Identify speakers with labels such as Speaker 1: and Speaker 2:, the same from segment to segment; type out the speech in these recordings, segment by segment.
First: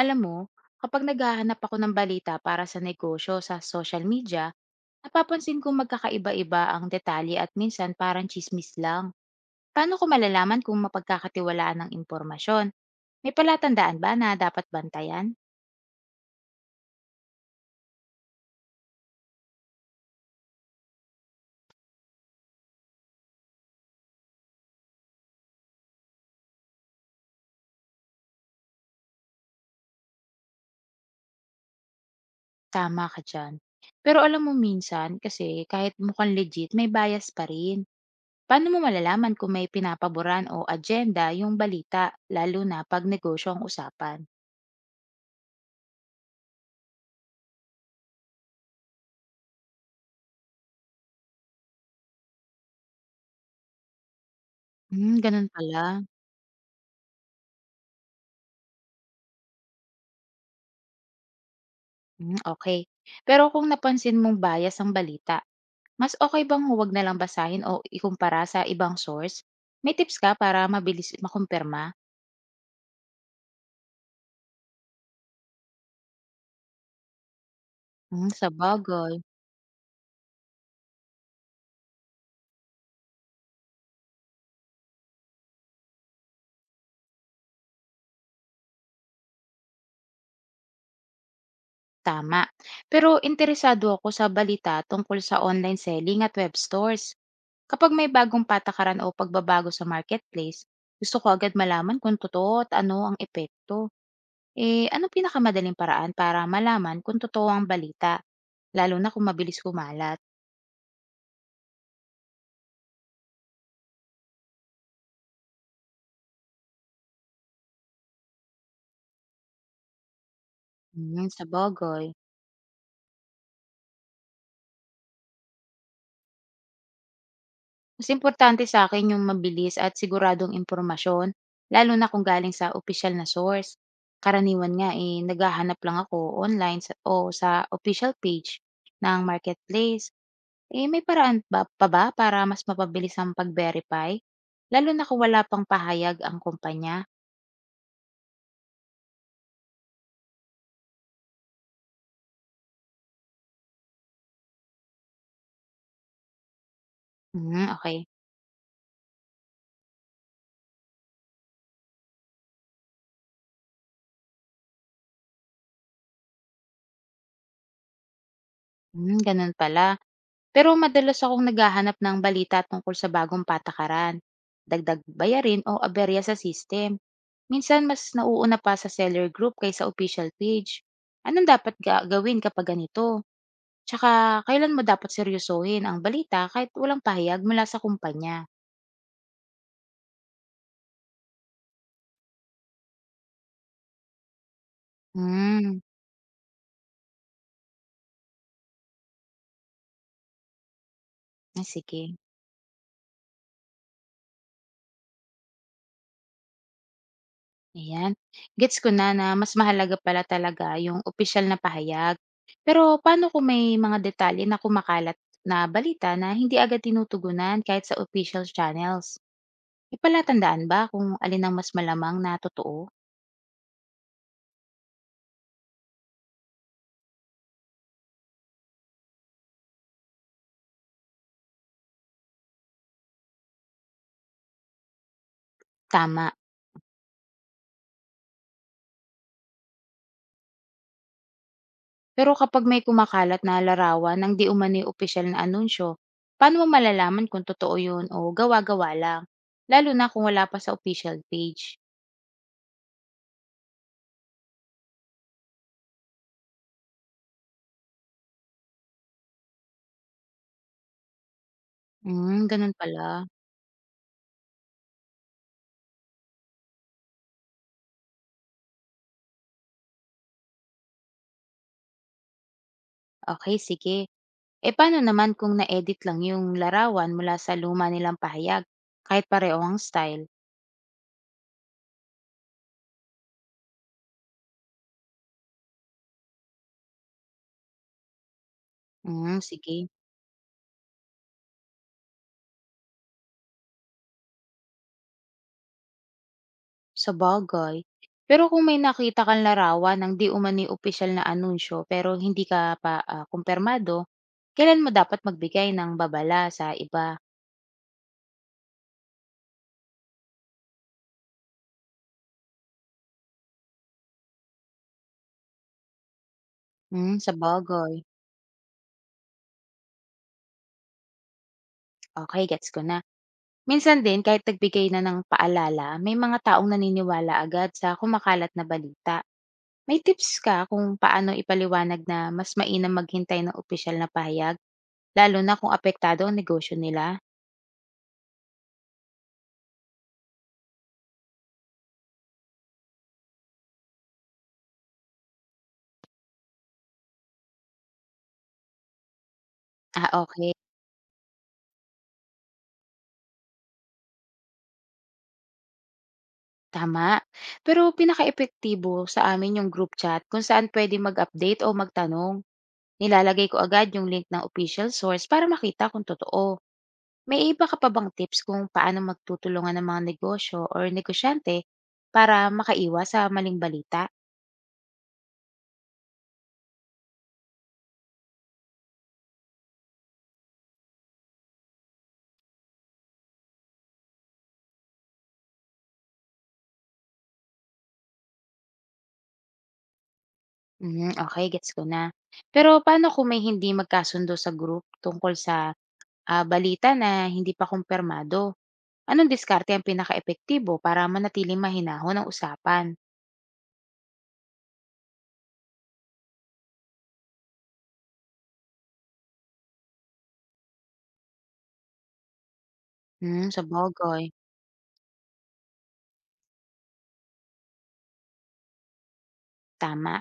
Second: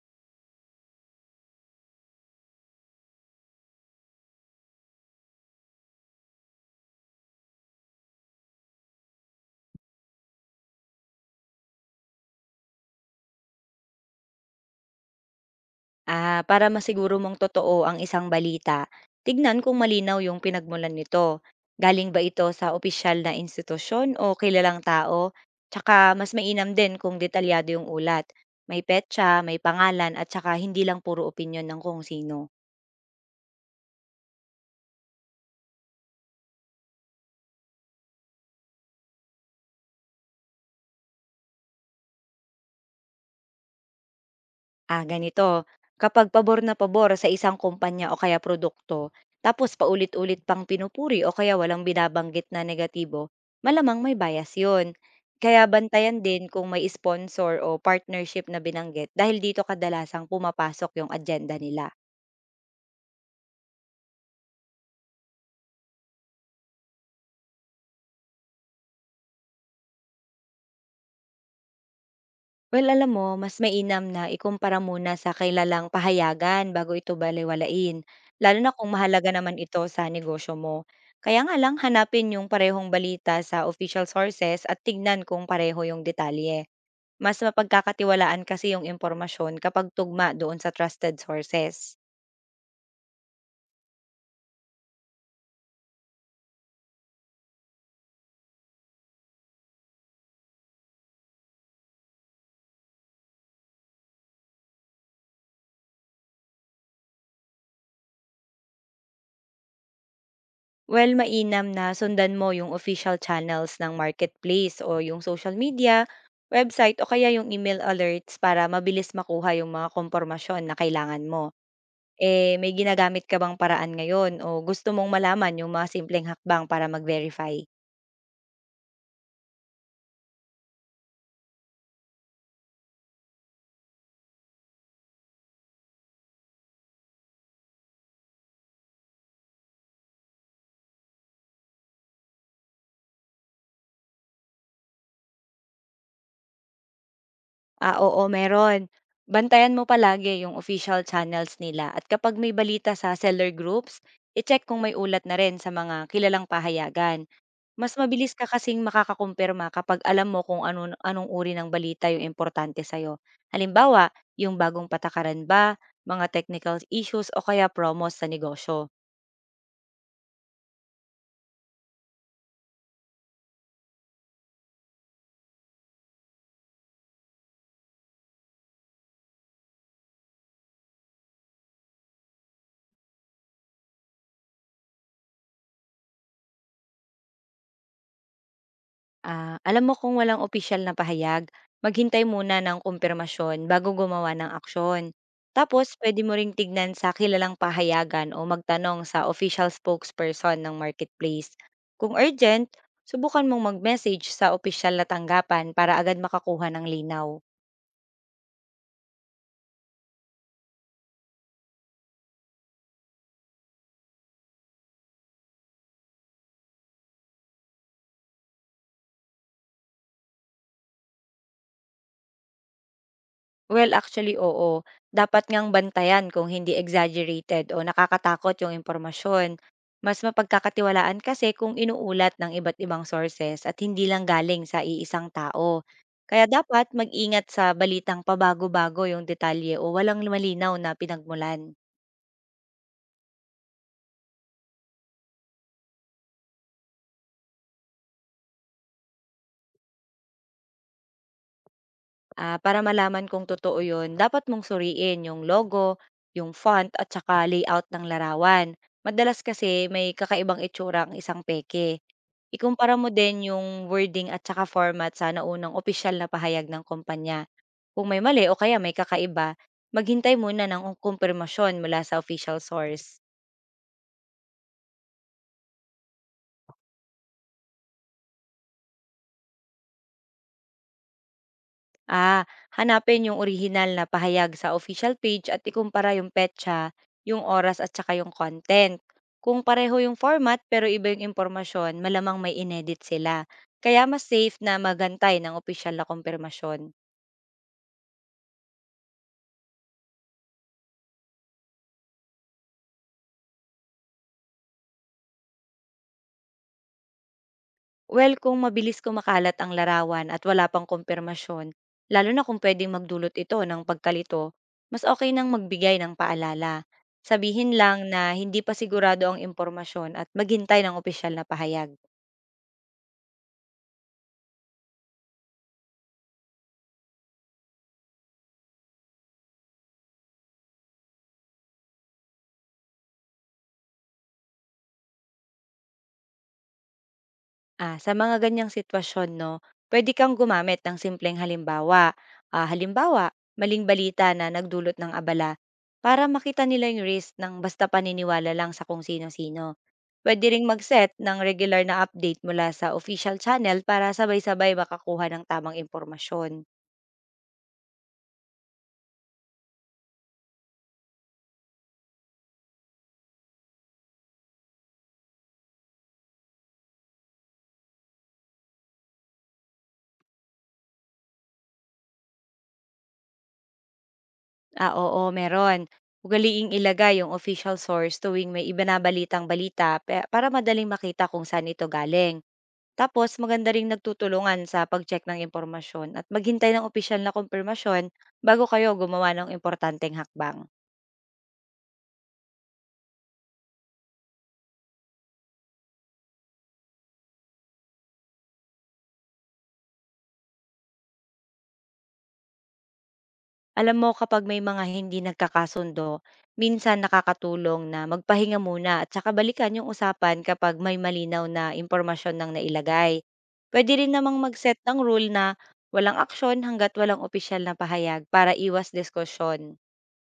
Speaker 1: Alam mo, kapag naghahanap ako ng balita para sa negosyo sa social media, napapansin kong magkakaiba-iba ang detalye at minsan parang chismis lang. Paano ko malalaman kung mapagkakatiwalaan ng impormasyon? May palatandaan ba na dapat bantayan?
Speaker 2: Para masiguro mong totoo ang isang balita, tignan kung malinaw yung pinagmulan nito. Galing ba ito sa opisyal na institusyon o kilalang tao? Tsaka mas mainam din kung detalyado yung ulat. May petsa, may pangalan at tsaka hindi lang puro opinyon ng kung sino.
Speaker 1: Tama ka dyan. Pero alam mo minsan, kasi kahit mukhang legit, may bias pa rin. Paano mo malalaman kung may pinapaboran o agenda yung balita, lalo na pag negosyo ang usapan?
Speaker 2: Ah, ganito. Kapag pabor na pabor sa isang kumpanya o kaya produkto, tapos paulit-ulit pang pinupuri o kaya walang binabanggit na negatibo, malamang may bias yun.
Speaker 1: Ganun
Speaker 2: Kaya
Speaker 1: pala.
Speaker 2: bantayan din kung may sponsor o partnership na binanggit dahil dito kadalasang pumapasok yung agenda nila.
Speaker 1: Okey. Pero kung napansin mong bias ang balita, mas okay bang huwag na lang basahin o ikumpara sa ibang source? May tips ka para mabilis makumpirma?
Speaker 2: Well, alam mo, mas mainam na ikumpara muna sa kilalang pahayagan bago ito balewalain,
Speaker 1: Sa
Speaker 2: lalo na kung
Speaker 1: bagay,
Speaker 2: mahalaga naman ito sa negosyo mo. Kaya nga lang hanapin yung parehong balita sa official sources at tignan kung pareho yung detalye. Mas mapagkakatiwalaan kasi yung impormasyon kapag tugma doon sa trusted sources.
Speaker 1: tama. Pero interesado ako sa balita tungkol sa online selling at web stores. Kapag may bagong patakaran o pagbabago sa marketplace, gusto ko agad malaman kung totoo at ano ang epekto. Eh, ano pinakamadaling paraan para malaman kung totoo ang balita, lalo na kung mabilis kumalat?
Speaker 2: Well, mainam na sundan mo yung official channels ng marketplace o yung social media, website o kaya yung email alerts para mabilis makuha yung mga kompormasyon na kailangan mo.
Speaker 1: Sabagay.
Speaker 2: Eh, may ginagamit ka bang paraan ngayon o gusto mong malaman yung mga simpleng hakbang para mag-verify?
Speaker 1: Mas importante sa akin yung mabilis at siguradong impormasyon, lalo na kung galing sa official na source. Karaniwan nga, eh, naghahanap lang ako online sa o sa official page ng marketplace. Eh, may paraan ba pa ba para mas mapabilis ang pag-verify? Lalo na kung wala pang pahayag ang kumpanya?
Speaker 2: Ah, oo meron. Bantayan mo palagi yung official channels nila at kapag may balita sa seller groups, i-check kung may ulat na rin sa mga kilalang pahayagan. Mas
Speaker 1: Okey.
Speaker 2: mabilis ka kasing makakakumpirma kapag alam mo kung anong anong uri ng balita yung importante sa'yo. Halimbawa, yung bagong patakaran ba, mga technical issues o kaya promos sa negosyo.
Speaker 1: Ganun pala. Pero madalas akong naghahanap ng balita tungkol sa bagong patakaran, dagdag bayarin o aberya sa system. Minsan mas nauuna pa sa seller group kaysa official page. Anong dapat gawin kapag ganito? Tsaka, kailan mo dapat seryosohin ang balita kahit walang pahayag mula sa kumpanya?
Speaker 2: Ah, alam mo kung walang opisyal na pahayag, maghintay muna ng kumpirmasyon bago gumawa ng aksyon.
Speaker 1: Hmm,
Speaker 2: Tapos, pwede mo ring tignan sa kilalang pahayagan o magtanong sa official spokesperson ng marketplace. Kung
Speaker 1: Sige.
Speaker 2: urgent, subukan mong mag-message sa opisyal na tanggapan para agad makakuha ng linaw.
Speaker 1: Ayan. Gets ko na na mas mahalaga pala talaga yung official na pahayag. Pero paano kung may mga detalye na kumakalat na balita na hindi agad tinutugunan kahit sa official channels? Ipalatandaan ba kung alin ang mas malamang na totoo?
Speaker 2: Well, actually, oo. Dapat ngang bantayan kung hindi exaggerated o nakakatakot yung impormasyon. Mas mapagkakatiwalaan kasi kung inuulat ng iba't ibang sources at hindi lang galing sa iisang tao.
Speaker 1: Tama.
Speaker 2: Kaya dapat mag-ingat sa balitang pabago-bago yung detalye o walang malinaw na pinagmulan.
Speaker 1: Pero kapag may kumakalat na larawan ng di umano'y opisyal na anunsyo, paano mo malalaman kung totoo yun o gawa-gawa lang? Lalo na kung wala pa sa official page.
Speaker 2: Para malaman kung totoo yun, dapat mong suriin yung logo, yung font at saka layout ng larawan. Madalas kasi may kakaibang itsura ang isang peke.
Speaker 1: Ganun
Speaker 2: Ikumpara mo
Speaker 1: pala.
Speaker 2: din yung wording at saka format sa naunang opisyal na pahayag ng kumpanya. Kung may mali o kaya may kakaiba, maghintay muna ng kumpirmasyon mula sa official source.
Speaker 1: Okay, sige. E paano naman kung na-edit lang yung larawan mula sa luma nilang pahayag, kahit pareho ang style?
Speaker 2: Ah, Hanapin yung original na pahayag sa official page at ikumpara yung petsa, yung oras at saka yung content. Kung
Speaker 1: Sige.
Speaker 2: pareho yung format pero iba yung impormasyon, malamang may inedit sila. Kaya mas safe na magantay ng opisyal na kumpirmasyon.
Speaker 1: Sa bagay. Pero kung may nakita kang larawan ng di umani opisyal na anunsyo pero hindi ka pa kumpirmado, kailan mo dapat magbigay ng babala sa iba?
Speaker 2: Well, kung mabilis kumakalat ang larawan at wala pang kumpirmasyon, lalo na kung pwedeng magdulot ito ng pagkalito, mas okay nang magbigay ng paalala. Sabihin
Speaker 1: Sabagay.
Speaker 2: lang na hindi pa sigurado ang impormasyon at maghintay ng opisyal na pahayag.
Speaker 1: Okay, gets ko na. Minsan din kahit nagbigay na ng paalala, may mga taong naniniwala agad sa kumakalat na balita. May tips ka kung paano ipaliwanag na mas mainam maghintay ng opisyal na pahayag, lalo na kung apektado ang negosyo nila?
Speaker 2: Ah, sa mga ganyang sitwasyon, no, pwede kang gumamit ng simpleng halimbawa. Ah, halimbawa, maling balita na nagdulot ng abala para makita nila yung risk ng basta paniniwala lang sa kung sino-sino.
Speaker 1: Ah,
Speaker 2: Pwede
Speaker 1: okay,
Speaker 2: ring mag-set ng regular na update mula sa official channel para sabay-sabay makakuha ng tamang impormasyon.
Speaker 1: tama. Pero pinakaepektibo sa amin yung group chat kung saan pwede mag-update o magtanong. Nilalagay ko agad yung link ng official source para makita kung totoo. May iba ka pa bang tips kung paano magtutulungan ang mga negosyo or negosyante para makaiwas sa maling balita?
Speaker 2: Ah, oo, meron. Ugaliing ilagay yung official source tuwing may ibinabalitang balita para madaling makita kung saan ito galing. Tapos maganda ring nagtutulungan sa pag-check ng impormasyon at maghintay ng opisyal na kumpirmasyon bago kayo gumawa ng importanteng hakbang.
Speaker 1: Okay, gets ko na. Pero paano kung may hindi magkasundo sa group tungkol sa, balita na hindi pa kumpirmado? Anong diskarte ang epektibo para manatiling mahinahon ang usapan?
Speaker 2: Alam mo kapag may mga hindi nagkakasundo, minsan nakakatulong na magpahinga muna at saka balikan yung usapan kapag may malinaw na impormasyon ng nailagay.
Speaker 1: Sa
Speaker 2: Pwede rin
Speaker 1: sabagay,
Speaker 2: namang mag-set ng rule na walang aksyon hanggat walang opisyal na pahayag para iwas diskusyon.
Speaker 1: tama.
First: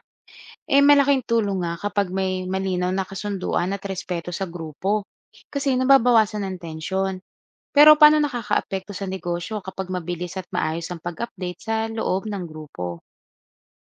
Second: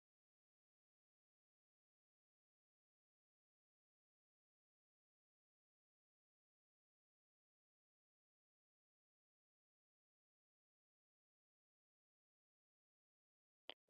Speaker 1: Eh, malaking tulong nga kapag may malinaw na kasunduan at respeto sa grupo, kasi nababawasan ang tensyon. Pero paano nakakaapekto sa negosyo kapag mabilis at maayos ang pag-update sa loob ng grupo?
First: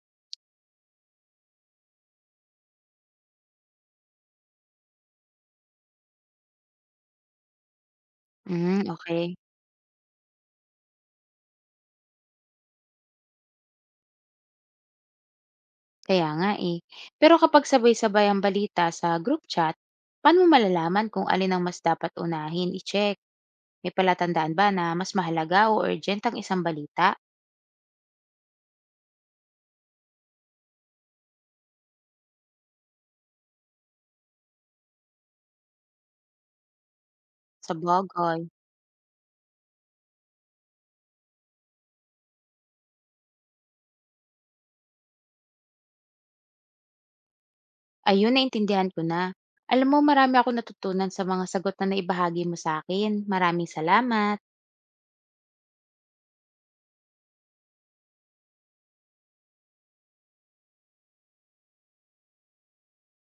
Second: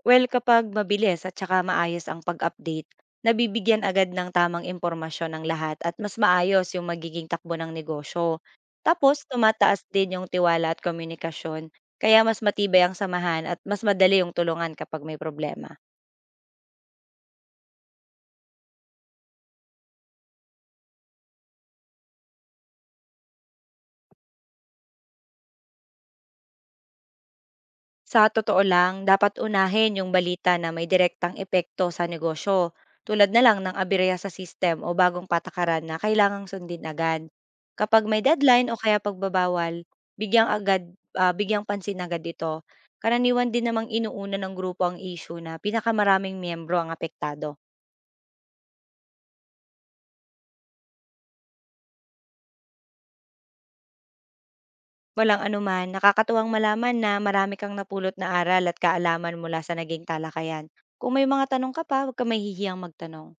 Speaker 2: Well, kapag mabilis at saka maayos ang pag-update, nabibigyan agad ng tamang impormasyon ng lahat at mas maayos yung magiging takbo ng negosyo. Tapos,
Speaker 1: Okey.
Speaker 2: tumataas din yung tiwala at komunikasyon, kaya mas matibay ang samahan at mas madali yung tulungan kapag may problema.
Speaker 1: Kaya nga, eh. Pero kapag sabay-sabay ang balita sa group chat, paano mo malalaman kung alin ang mas dapat unahin i-check? May palatandaan ba na mas mahalaga o urgent ang isang balita?
Speaker 2: Sa totoo lang, dapat unahin yung balita na may direktang epekto sa negosyo, tulad na lang ng aberya sa system o bagong patakaran na kailangang sundin agad.
Speaker 1: Sa
Speaker 2: Kapag may
Speaker 1: sabagay.
Speaker 2: deadline o kaya pagbabawal, bigyang pansin agad ito. Karaniwan din namang inuuna ng grupo ang issue na pinakamaraming miyembro ang apektado.
Speaker 1: Ayun, naintindihan ko na. Alam mo marami akong natutunan sa mga sagot na naibahagi mo sa akin. Maraming salamat.
Speaker 2: Walang anuman, nakakatuwang malaman na marami kang napulot na aral at kaalaman mula sa naging talakayan. Kung may mga tanong ka pa, huwag ka mahihiyang magtanong.